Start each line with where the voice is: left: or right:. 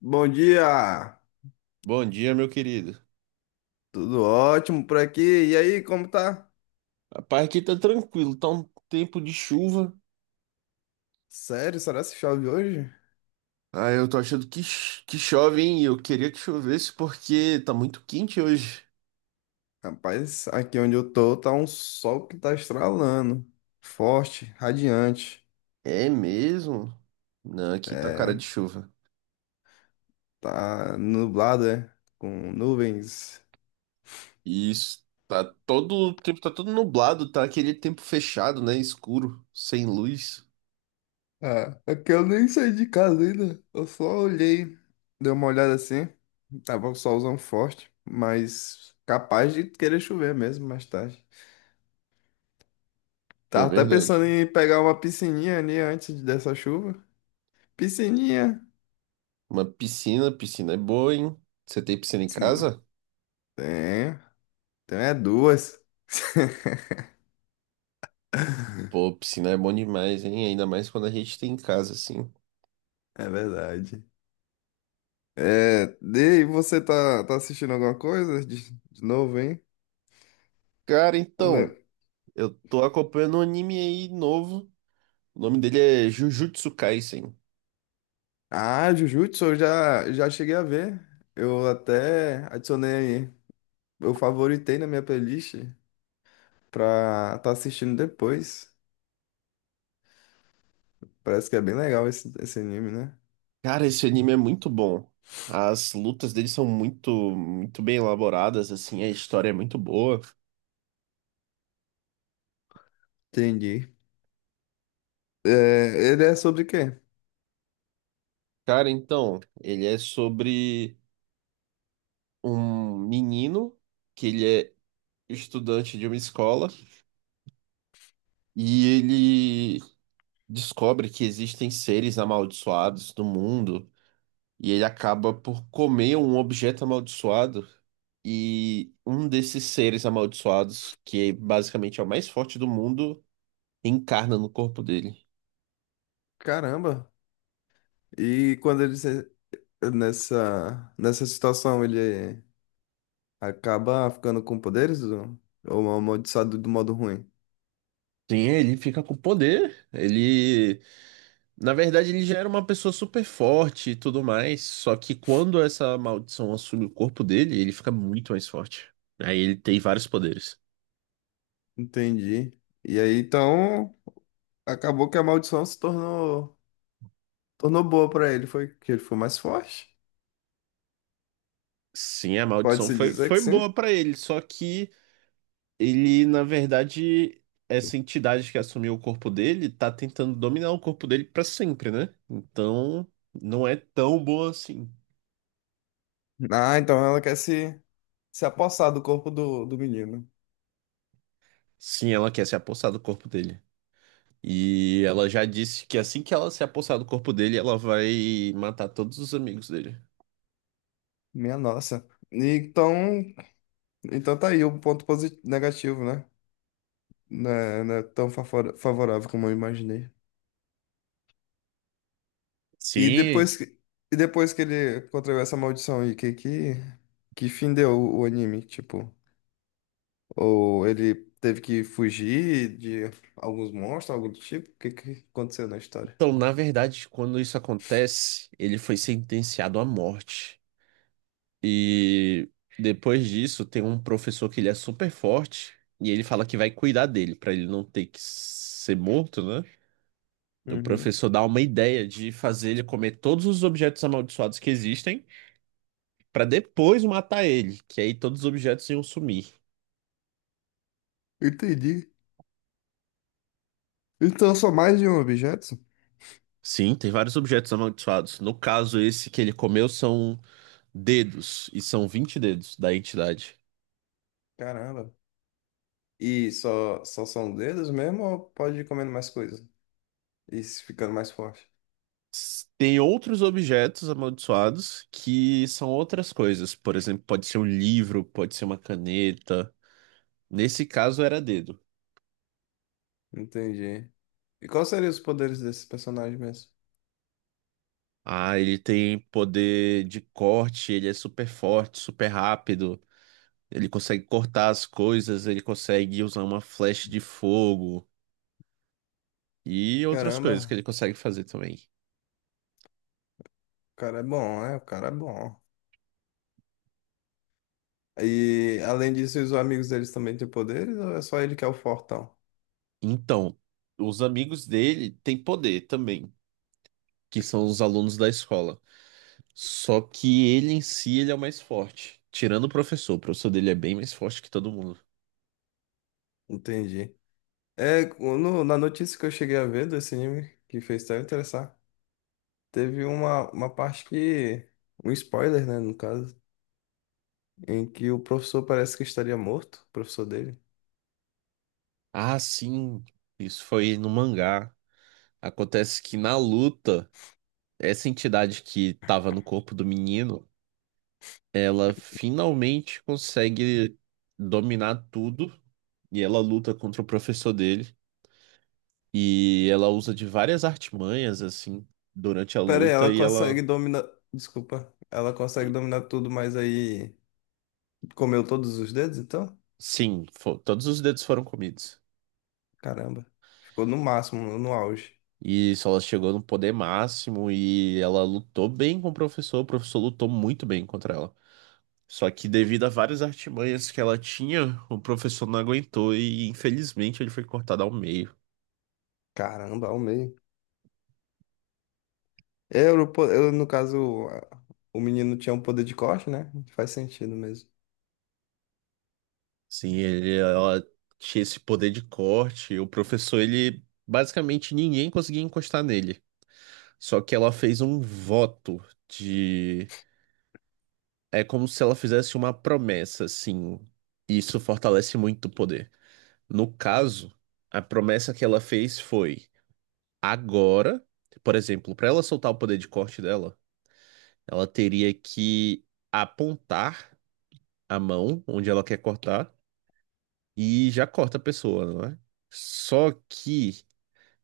left: Bom dia!
right: Bom dia, meu querido.
left: Tudo ótimo por aqui. E aí, como tá?
right: Rapaz, aqui tá tranquilo, tá um tempo de chuva.
left: Sério, será que chove hoje?
right: Ah, eu tô achando que chove, hein? Eu queria que chovesse porque tá muito quente hoje.
left: Rapaz, aqui onde eu tô tá um sol que tá estralando. Forte, radiante.
right: É mesmo? Não, aqui tá cara de
left: É,
right: chuva.
left: tá nublado, é? Com nuvens.
right: E isso, tá todo o tempo, tá todo nublado, tá aquele tempo fechado, né? Escuro, sem luz.
left: Ah, é que eu nem saí de casa ainda. Eu só olhei, dei uma olhada assim. Tava um solzão forte, mas capaz de querer chover mesmo mais tarde.
right: É
left: Tava até
right: verdade.
left: pensando em pegar uma piscininha ali antes dessa chuva. Piscininha.
right: Uma piscina, piscina é boa, hein? Você tem piscina em casa?
left: Tem. Tem é duas.
right: Pô, piscina é bom demais, hein? Ainda mais quando a gente tem em casa, assim.
left: É verdade. É, e você tá assistindo alguma coisa de novo, hein?
right: Cara, então.
left: Le-
right: Eu tô acompanhando um anime aí novo. O nome dele é Jujutsu Kaisen.
left: Ah, Jujutsu, eu já cheguei a ver. Eu até adicionei, eu favoritei na minha playlist pra tá assistindo depois. Parece que é bem legal esse anime, né?
right: Cara, esse anime é muito bom. As lutas dele são muito, muito bem elaboradas, assim, a história é muito boa.
left: Entendi. É, ele é sobre o quê?
right: Cara, então, ele é sobre um menino que ele é estudante de uma escola e ele descobre que existem seres amaldiçoados no mundo. E ele acaba por comer um objeto amaldiçoado. E um desses seres amaldiçoados, que é basicamente é o mais forte do mundo, encarna no corpo dele.
left: Caramba. E quando ele nessa situação, ele acaba ficando com poderes ou é amaldiçoado do modo ruim?
right: Sim, ele fica com poder. Ele, na verdade, ele já era uma pessoa super forte e tudo mais. Só que quando essa maldição assume o corpo dele, ele fica muito mais forte. Aí ele tem vários poderes.
left: Entendi. E aí, então, acabou que a maldição se tornou, tornou boa pra ele. Foi que ele foi mais forte.
right: Sim, a maldição
left: Pode-se
right: foi,
left: dizer que
right: foi
left: sim.
right: boa pra ele, só que ele, na verdade, essa entidade que assumiu o corpo dele tá tentando dominar o corpo dele pra sempre, né? Então, não é tão boa assim.
left: Ah, então ela quer se, se apossar do corpo do menino.
right: Sim, ela quer se apossar do corpo dele. E ela já disse que assim que ela se apossar do corpo dele, ela vai matar todos os amigos dele.
left: Minha nossa. E então, então tá aí o ponto positivo, negativo, né? Não é tão favorável como eu imaginei. E
right: Sim.
left: depois e depois que ele contraiu essa maldição aí, que fim deu o anime? Tipo, ou ele teve que fugir de alguns monstros, algo do tipo? Que aconteceu na história?
right: Então, na verdade, quando isso acontece, ele foi sentenciado à morte. E depois disso, tem um professor que ele é super forte e ele fala que vai cuidar dele pra ele não ter que ser morto, né? O
left: Uhum.
right: professor dá uma ideia de fazer ele comer todos os objetos amaldiçoados que existem pra depois matar ele, que aí todos os objetos iam sumir.
left: Entendi. Então só mais de um objeto?
right: Sim, tem vários objetos amaldiçoados. No caso, esse que ele comeu são dedos, e são 20 dedos da entidade.
left: Caramba. E só são dedos mesmo ou pode ir comendo mais coisas? E se ficando mais forte?
right: Tem outros objetos amaldiçoados que são outras coisas. Por exemplo, pode ser um livro, pode ser uma caneta. Nesse caso era dedo.
left: Entendi. E quais seriam os poderes desse personagem mesmo?
right: Ah, ele tem poder de corte, ele é super forte, super rápido. Ele consegue cortar as coisas, ele consegue usar uma flecha de fogo e outras coisas que ele
left: Caramba,
right: consegue fazer também.
left: o cara é bom, né? O cara é bom. E além disso, os amigos deles também têm poderes ou é só ele que é o fortão?
right: Então, os amigos dele têm poder também, que são os alunos da escola. Só que ele em si, ele é o mais forte. Tirando o professor dele é bem mais forte que todo mundo.
left: Entendi. É, na notícia que eu cheguei a ver desse anime, que fez até eu interessar, teve uma parte que. Um spoiler, né, no caso, em que o professor parece que estaria morto, o professor dele.
right: Ah, sim, isso foi no mangá. Acontece que na luta, essa entidade que tava no corpo do menino, ela finalmente consegue dominar tudo e ela luta contra o professor dele e ela usa de várias artimanhas assim durante a
left: Pera aí,
right: luta
left: ela
right: e ela
left: consegue dominar. Desculpa. Ela consegue dominar tudo, mas aí comeu todos os dedos, então?
right: Sim, todos os dedos foram comidos.
left: Caramba. Ficou no máximo, no auge.
right: E isso, ela chegou no poder máximo e ela lutou bem com o professor. O professor lutou muito bem contra ela. Só que devido a várias artimanhas que ela tinha, o professor não aguentou e infelizmente ele foi cortado ao meio.
left: Caramba, ao meio. É, eu, eu, no caso, o menino tinha um poder de corte, né? Faz sentido mesmo.
right: Sim, ele, ela tinha esse poder de corte. O professor, ele basicamente ninguém conseguia encostar nele. Só que ela fez um voto de. É como se ela fizesse uma promessa, assim. Isso fortalece muito o poder. No caso, a promessa que ela fez foi: agora, por exemplo, para ela soltar o poder de corte dela, ela teria que apontar a mão onde ela quer cortar e já corta a pessoa, não é? Só que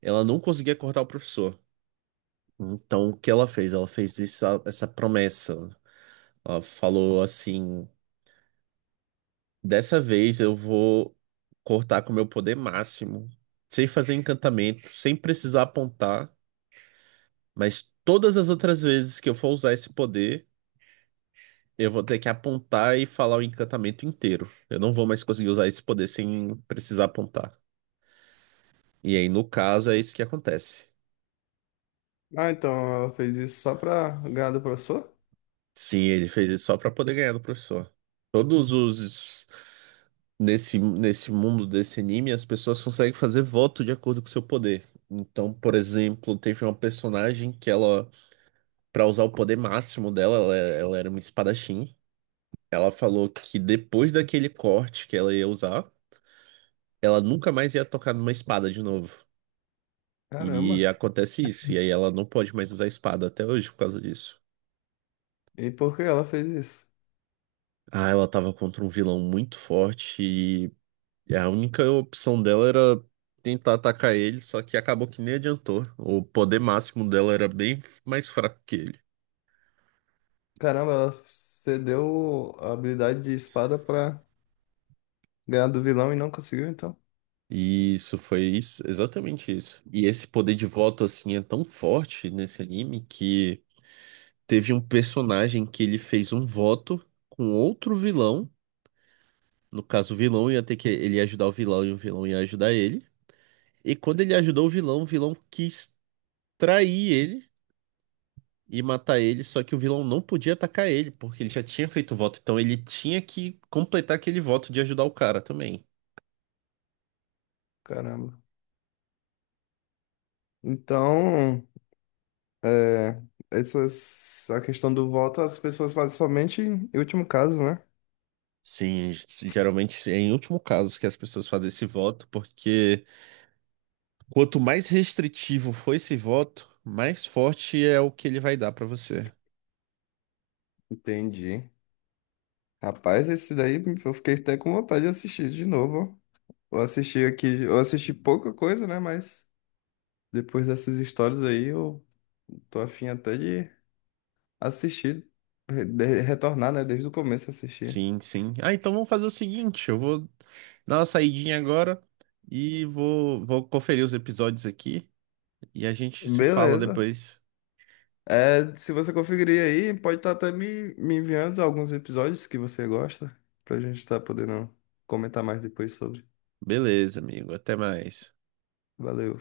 right: ela não conseguia cortar o professor. Então, o que ela fez? Ela fez essa promessa. Ela falou assim: dessa vez eu vou cortar com o meu poder máximo, sem fazer encantamento, sem precisar apontar. Mas todas as outras vezes que eu for usar esse poder, eu vou ter que apontar e falar o encantamento inteiro. Eu não vou mais conseguir usar esse poder sem precisar apontar. E aí, no caso, é isso que acontece.
left: Ah, então ela fez isso só pra ganhar do professor?
right: Sim, ele fez isso só pra poder ganhar do professor. Todos os. Nesse mundo desse anime, as pessoas conseguem fazer voto de acordo com o seu poder. Então, por exemplo, teve uma personagem que ela, pra usar o poder máximo dela, ela era uma espadachim. Ela falou que depois daquele corte que ela ia usar, ela nunca mais ia tocar numa espada de novo. E
left: Caramba.
right: acontece isso, e aí ela não pode mais usar espada até hoje por causa disso.
left: E por que ela fez isso?
right: Ah, ela tava contra um vilão muito forte e a única opção dela era tentar atacar ele, só que acabou que nem adiantou. O poder máximo dela era bem mais fraco que ele.
left: Caramba, ela cedeu a habilidade de espada pra ganhar do vilão e não conseguiu, então.
right: E isso foi isso, exatamente isso. E esse poder de voto assim é tão forte nesse anime que teve um personagem que ele fez um voto com outro vilão. No caso, o vilão ia ter que ele ia ajudar o vilão e o vilão ia ajudar ele. E quando ele ajudou o vilão quis trair ele e matar ele, só que o vilão não podia atacar ele, porque ele já tinha feito o voto, então ele tinha que completar aquele voto de ajudar o cara também.
left: Caramba. Então, é, essas, a questão do voto as pessoas fazem somente em último caso, né?
right: Sim, geralmente é em último caso que as pessoas fazem esse voto, porque quanto mais restritivo for esse voto, mais forte é o que ele vai dar pra você.
left: Entendi. Rapaz, esse daí eu fiquei até com vontade de assistir de novo, ó. Eu assisti aqui, eu assisti pouca coisa, né? Mas depois dessas histórias aí, eu tô afim até de assistir, retornar, né? Desde o começo assistir.
right: Sim, sim. Ah, então vamos fazer o seguinte, eu vou dar uma saidinha agora e vou conferir os episódios aqui e a gente se fala
left: Beleza.
right: depois.
left: É, se você conferir aí, pode estar até me enviando alguns episódios que você gosta, pra gente estar podendo comentar mais depois sobre.
right: Beleza, amigo. Até mais.
left: Valeu.